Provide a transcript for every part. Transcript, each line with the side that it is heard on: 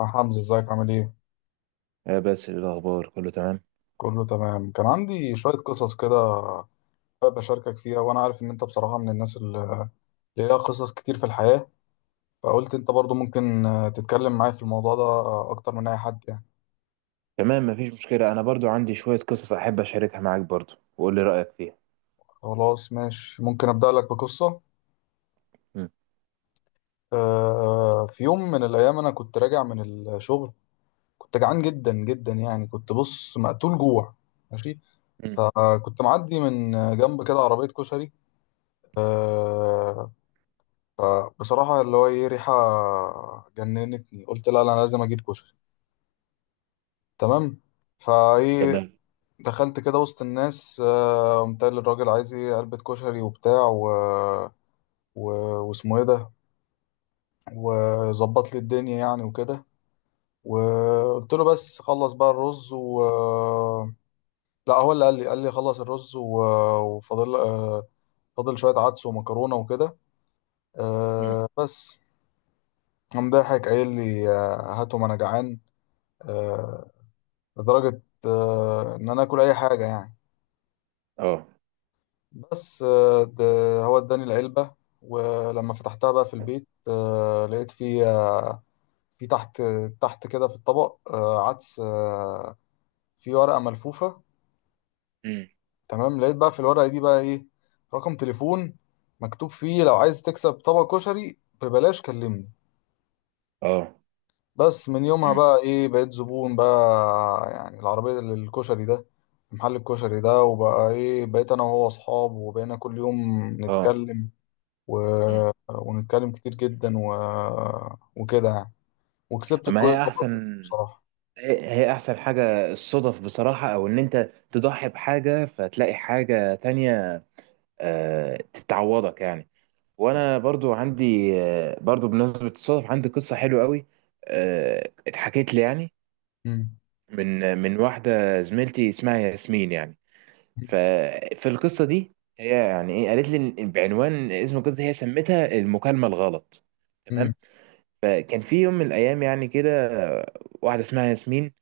left: يا حمزة، ازيك عامل ايه؟
right: يا باسل، إيه الاخبار؟ كله تمام؟
left: كله تمام. كان عندي شوية قصص كده، حابب أشاركك فيها، وأنا عارف إن أنت بصراحة من الناس اللي ليها قصص كتير في الحياة. فقلت أنت برضو ممكن تتكلم معايا في الموضوع ده أكتر من أي حد يعني.
right: تمام. مفيش مشكله. انا برضو عندي شويه قصص احب اشاركها معاك برضو وقول لي رايك فيها.
left: خلاص ماشي، ممكن أبدأ لك بقصة.
right: مم.
left: آه، في يوم من الأيام أنا كنت راجع من الشغل، كنت جعان جدا جدا، يعني كنت بص مقتول جوع، ماشي.
right: مم.
left: فكنت معدي من جنب كده عربية كشري. آه، فبصراحة اللي هو ايه، ريحة جننتني. قلت لا لا، انا لازم اجيب كشري، تمام. فايه،
right: تمام.
left: دخلت كده وسط الناس. قمت قايل للراجل عايز ايه، علبة كشري وبتاع، و... واسمه ايه ده، وظبط لي الدنيا يعني وكده. وقلت له بس خلص بقى الرز، و لا هو اللي قال لي خلص الرز وفاضل، فاضل شوية عدس ومكرونة وكده،
right: مم.
left: بس. قام ضاحك قايل لي هاتهم انا جعان، آه، لدرجة إن أنا آكل أي حاجة يعني.
right: اه.
left: بس ده هو إداني العلبة. ولما فتحتها بقى في البيت، لقيت في في تحت، تحت كده في الطبق، عدس، في ورقة ملفوفة.
right: مم.
left: تمام، لقيت بقى في الورقة دي بقى إيه، رقم تليفون مكتوب فيه: لو عايز تكسب طبق كشري ببلاش كلمني.
right: اه.
left: بس من يومها
right: مم.
left: بقى ايه، بقيت زبون بقى يعني العربية الكشري ده، محل الكشري ده. وبقى ايه، بقيت انا وهو اصحاب، وبقينا كل يوم
right: اه.
left: نتكلم، و...
right: مم.
left: ونتكلم كتير جدا، وكده يعني. وكسبت
right: اما هي
left: الكويت طبعا،
right: احسن.
left: بصراحة.
right: هي احسن حاجه الصدف بصراحه، او ان انت تضحي بحاجه فتلاقي حاجه تانية تتعوضك يعني. وانا برضو عندي برضو بمناسبه الصدف عندي قصه حلوه قوي. اتحكيت لي يعني،
left: مم.
right: من واحدة زميلتي اسمها ياسمين يعني. ففي القصة دي هي يعني ايه، قالت لي بعنوان اسم القصة هي سمتها المكالمة الغلط.
left: مم.
right: تمام. فكان في يوم من الأيام يعني كده، واحدة اسمها ياسمين،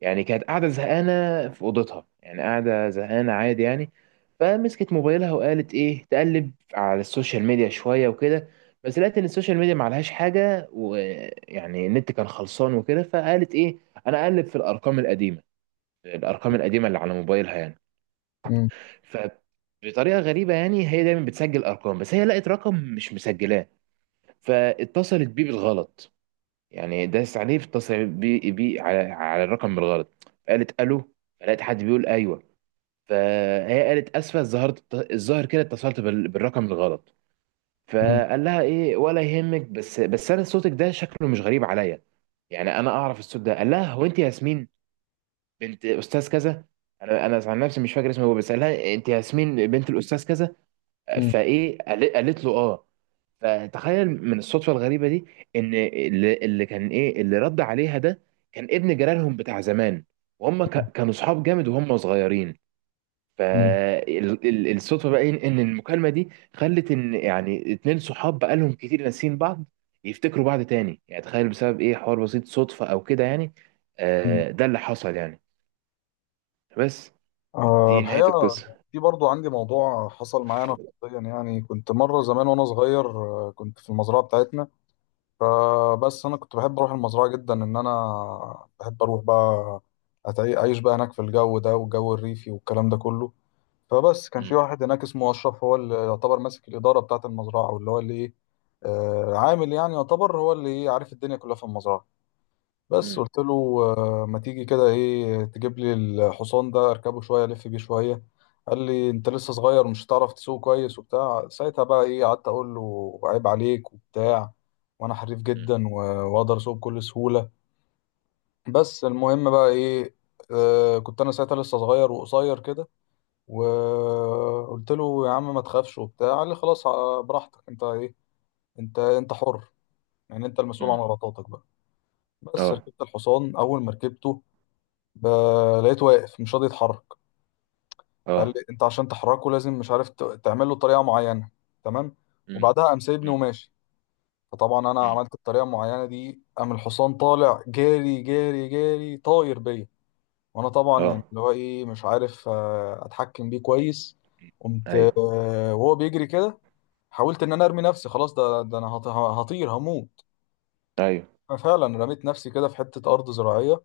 right: يعني كانت قاعدة زهقانة في أوضتها، يعني قاعدة زهقانة عادي يعني. فمسكت موبايلها وقالت ايه، تقلب على السوشيال ميديا شوية وكده. بس لقيت ان السوشيال ميديا معلهاش حاجة ويعني النت كان خلصان وكده، فقالت ايه، انا اقلب في الارقام القديمة، الارقام
left: مم.
right: القديمه اللي على موبايلها يعني.
left: مم.
right: فبطريقه غريبه يعني، هي دايما بتسجل ارقام، بس هي لقت رقم مش مسجلاه، فاتصلت بيه بالغلط. يعني داس عليه فاتصل بيه على الرقم بالغلط. قالت الو، فلقيت حد بيقول ايوه. فهي قالت اسفه، ظهرت الظاهر كده اتصلت بالرقم الغلط.
left: مم.
right: فقال لها ايه ولا يهمك، بس انا صوتك ده شكله مش غريب عليا، يعني انا اعرف الصوت ده. قال لها هو انت ياسمين، بنت استاذ كذا. انا عن نفسي مش فاكر اسمه هو، بس قالها انت ياسمين بنت الاستاذ كذا. فايه قالت له اه. فتخيل من الصدفه الغريبه دي ان اللي كان ايه اللي رد عليها ده، كان ابن جيرانهم بتاع زمان، وهم كانوا صحاب جامد وهم صغيرين.
left: مم.
right: فالصدفه بقى إيه؟ ان المكالمه دي خلت ان يعني اتنين صحاب بقالهم كتير ناسيين بعض يفتكروا بعض تاني. يعني تخيل بسبب ايه، حوار بسيط صدفه او كده يعني.
left: مم.
right: ده اللي حصل يعني. بس
left: آه،
right: دي نهاية
left: الحقيقة
right: القصة.
left: في برضو عندي موضوع حصل معايا أنا شخصيا. يعني كنت مرة زمان وأنا صغير، كنت في المزرعة بتاعتنا. فبس انا كنت بحب اروح المزرعه جدا، ان انا بحب اروح بقى اعيش بقى هناك في الجو ده، والجو الريفي والكلام ده كله. فبس كان في
right: مم.
left: واحد هناك اسمه اشرف، هو اللي يعتبر ماسك الاداره بتاعه المزرعه، واللي هو اللي ايه، عامل يعني، يعتبر هو اللي عارف الدنيا كلها في المزرعه. بس
right: مم.
left: قلت له ما تيجي كده ايه، تجيب لي الحصان ده اركبه شويه، الف بيه شويه. قال لي انت لسه صغير مش هتعرف تسوق كويس وبتاع. ساعتها بقى ايه، قعدت اقول له عيب عليك وبتاع، وانا حريف
right: مم.
left: جدا واقدر اسوق بكل سهوله. بس المهم بقى ايه، آه كنت انا ساعتها لسه صغير وقصير كده. وقلت له يا عم ما تخافش وبتاع. قال لي خلاص براحتك، انت ايه، انت انت حر، يعني انت المسؤول عن
right: مم.
left: غلطاتك بقى. بس
right: اه.
left: ركبت الحصان، اول ما ركبته ب- لقيته واقف مش راضي يتحرك. فقال لي
right: اه.
left: انت عشان تحركه لازم مش عارف تعمل له طريقه معينه، تمام.
right: مم.
left: وبعدها قام سايبني
right: مم.
left: وماشي. فطبعا انا
right: مم.
left: عملت الطريقه المعينه دي، قام الحصان طالع جاري جاري جاري، طاير بيا. وانا طبعا يعني
right: اه.
left: اللي هو ايه، مش عارف اتحكم بيه كويس. قمت
right: ايوه.
left: وهو بيجري كده. حاولت ان انا ارمي نفسي، خلاص ده انا هطير هموت.
right: ايوه.
left: فعلا رميت نفسي كده في حته ارض زراعيه،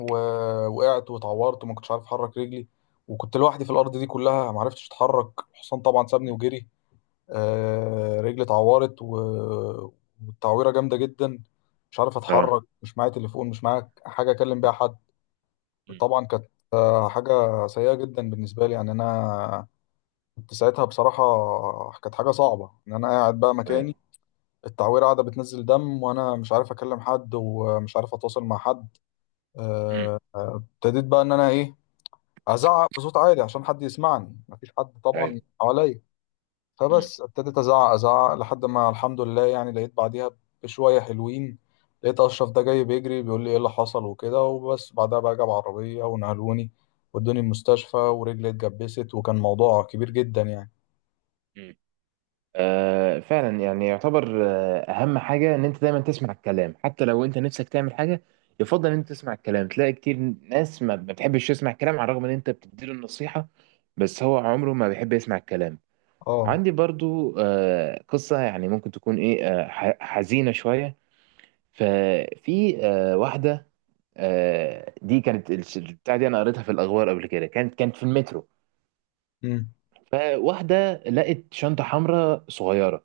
left: ووقعت واتعورت، وما كنتش عارف احرك رجلي. وكنت لوحدي في الارض دي كلها، ما عرفتش اتحرك. الحصان طبعا سابني
right: مم.
left: وجري. آه، رجلي اتعورت والتعويره جامده جدا، مش عارف
right: اه.
left: اتحرك، مش معايا تليفون، مش معايا حاجه اكلم بيها حد.
right: مم.
left: طبعا كانت حاجه سيئه جدا بالنسبه لي. يعني انا كنت ساعتها بصراحه، كانت حاجه صعبه ان انا قاعد بقى
right: ايوه.
left: مكاني، التعويره قاعده بتنزل دم، وانا مش عارف اكلم حد ومش عارف اتواصل مع حد.
right: مم.
left: آه، ابتديت بقى ان انا ايه، ازعق بصوت عالي عشان حد يسمعني، مفيش حد
right: ايوه.
left: طبعا حواليا.
right: مم.
left: فبس ابتديت ازعق ازعق لحد ما الحمد لله، يعني لقيت بعديها بشويه حلوين، لقيت اشرف ده جاي بيجري بيقول لي ايه اللي حصل وكده. وبس بعدها بقى جاب عربيه ونقلوني ودوني المستشفى، ورجلي اتجبست، وكان موضوع كبير جدا يعني.
right: مم. فعلا يعني يعتبر اهم حاجة ان انت دايما تسمع الكلام، حتى لو انت نفسك تعمل حاجة يفضل ان انت تسمع الكلام. تلاقي كتير ناس ما بتحبش تسمع الكلام على الرغم ان انت بتديله النصيحة، بس هو عمره ما بيحب يسمع الكلام.
left: اه.
right: عندي برضو قصة يعني ممكن تكون ايه، حزينة شوية. ففي واحده، دي كانت البتاع دي انا قريتها في الاخبار قبل كده، كانت في المترو.
left: مم.
right: فواحده لقت شنطه حمراء صغيره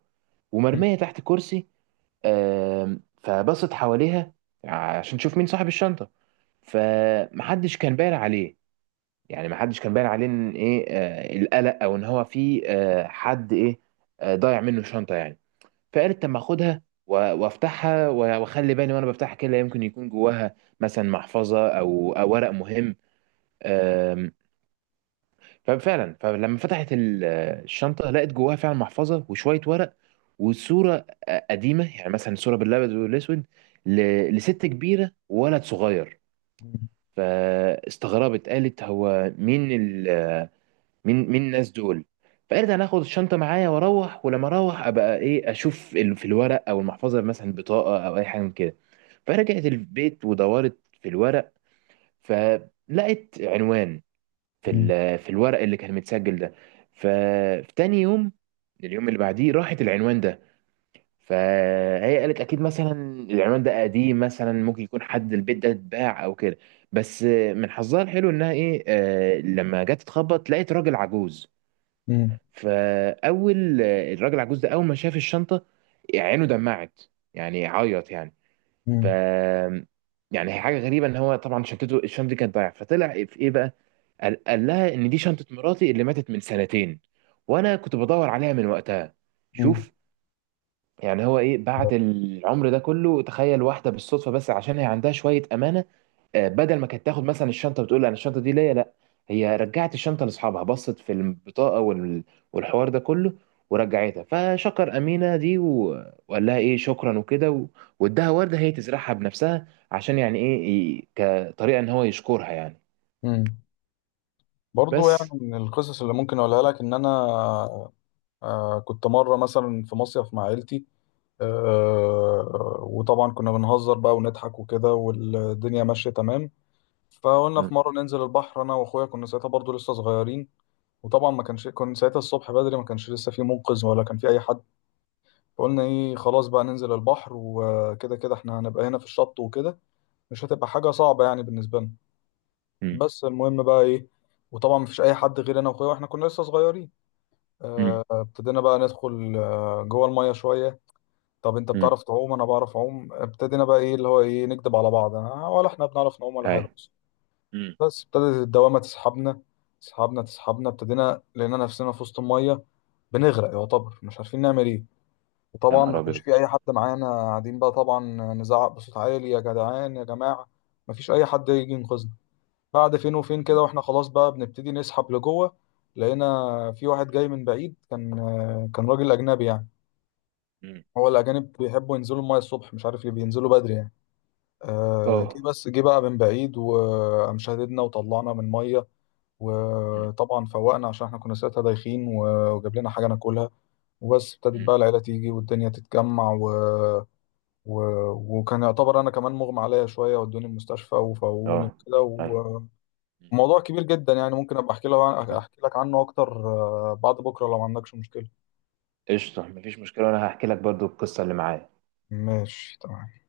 left: مم.
right: ومرميه تحت كرسي. فبصت حواليها عشان تشوف مين صاحب الشنطه. فمحدش كان باين عليه، يعني محدش كان باين عليه ان ايه، القلق او ان هو في حد ايه ضايع منه شنطه يعني. فقالت طب ما اخدها وافتحها واخلي بالي، وانا بفتحها كده لا يمكن يكون جواها مثلا محفظه او ورق مهم. أم، ففعلا فلما فتحت الشنطه لقت جواها فعلا محفظه وشويه ورق وصوره قديمه، يعني مثلا صوره بالابيض والاسود لست كبيره وولد صغير.
left: مم.
right: فاستغربت قالت هو مين، مين الناس دول؟ فارجع ناخد الشنطه معايا واروح، ولما اروح ابقى ايه، اشوف في الورق او المحفظه مثلا بطاقه او اي حاجه من كده. فرجعت البيت ودورت في الورق، فلقيت عنوان في في الورق اللي كان متسجل ده. ففي تاني يوم، اليوم اللي بعديه، راحت العنوان ده. فهي قالت اكيد مثلا العنوان ده قديم، مثلا ممكن يكون حد البيت ده اتباع او كده. بس من حظها الحلو انها ايه، لما جت تخبط لقيت راجل عجوز.
left: مم.
right: فاول الراجل العجوز ده اول ما شاف الشنطه عينه دمعت، يعني عيط يعني. ف
left: مم.
right: يعني هي حاجه غريبه ان هو طبعا، الشنطه دي كانت ضايعه، فطلع في ايه بقى، قال لها ان دي شنطه مراتي اللي ماتت من سنتين وانا كنت بدور عليها من وقتها.
left: مم.
right: شوف، يعني هو ايه بعد العمر ده كله. تخيل واحده بالصدفه بس عشان هي عندها شويه امانه، بدل ما كانت تاخد مثلا الشنطه بتقول انا الشنطه دي ليا، لا، هي رجعت الشنطه لاصحابها، بصت في البطاقه والحوار ده كله ورجعتها. فشكر امينه دي وقال لها ايه شكرا وكده واداها ورده هي تزرعها بنفسها عشان يعني ايه، كطريقه ان هو يشكرها يعني.
left: مم. برضو يعني
right: بس.
left: من القصص اللي ممكن اقولها لك ان انا آه كنت مره مثلا في مصيف مع عيلتي. وطبعا كنا بنهزر بقى ونضحك وكده والدنيا ماشية تمام. فقلنا
right: مم.
left: في مرة ننزل البحر أنا وأخويا، كنا ساعتها برضو لسه صغيرين. وطبعا ما كانش كنا ساعتها الصبح بدري، ما كانش لسه في منقذ ولا كان في أي حد. فقلنا إيه، خلاص بقى ننزل البحر، وكده كده إحنا هنبقى هنا في الشط وكده، مش هتبقى حاجة صعبة يعني بالنسبة لنا.
right: مم.
left: بس المهم بقى إيه، وطبعا مفيش أي حد غير أنا وأخويا وإحنا كنا لسه صغيرين.
right: مم.
left: آه، ابتدينا بقى ندخل جوه المية شوية. طب انت
right: مم.
left: بتعرف تعوم، انا بعرف اعوم. ابتدينا بقى ايه اللي هو ايه، نكدب على بعض انا ولا احنا بنعرف نعوم ولا حاجه،
right: ايوه.
left: بس.
right: مم.
left: بس ابتدت الدوامه تسحبنا، تسحبنا تسحبنا. ابتدينا لقينا نفسنا في وسط الميه بنغرق يعتبر، مش عارفين نعمل ايه.
right: يا
left: وطبعا
right: نهار
left: ما كانش
right: ابيض!
left: في اي حد معانا. قاعدين بقى طبعا نزعق بصوت عالي، يا جدعان يا جماعه، ما فيش اي حد يجي ينقذنا. بعد فين وفين كده،
right: مم.
left: واحنا خلاص بقى بنبتدي نسحب لجوه، لقينا في واحد جاي من بعيد، كان راجل اجنبي يعني.
right: مم.
left: هو الأجانب بيحبوا ينزلوا الماية الصبح، مش عارف ليه بينزلوا بدري يعني. آه جه،
right: اه.
left: بس جه بقى من بعيد، وقام شاددنا وطلعنا من مية.
right: مم.
left: وطبعا فوقنا عشان احنا كنا ساعتها دايخين، وجاب لنا حاجة ناكلها. وبس ابتدت
right: مم.
left: بقى العيلة تيجي والدنيا تتجمع و... وكان يعتبر أنا كمان مغمى عليا شوية، ودوني المستشفى وفوقوني
right: اه.
left: وكده
right: ايوه.
left: وموضوع كبير جدا يعني. ممكن أبقى أحكي لك، أحكي لك عنه أكتر بعد بكرة لو ما عندكش مشكلة.
right: قشطة، مفيش مشكلة وأنا هحكي لك برضو القصة اللي معايا.
left: ماشي تمام.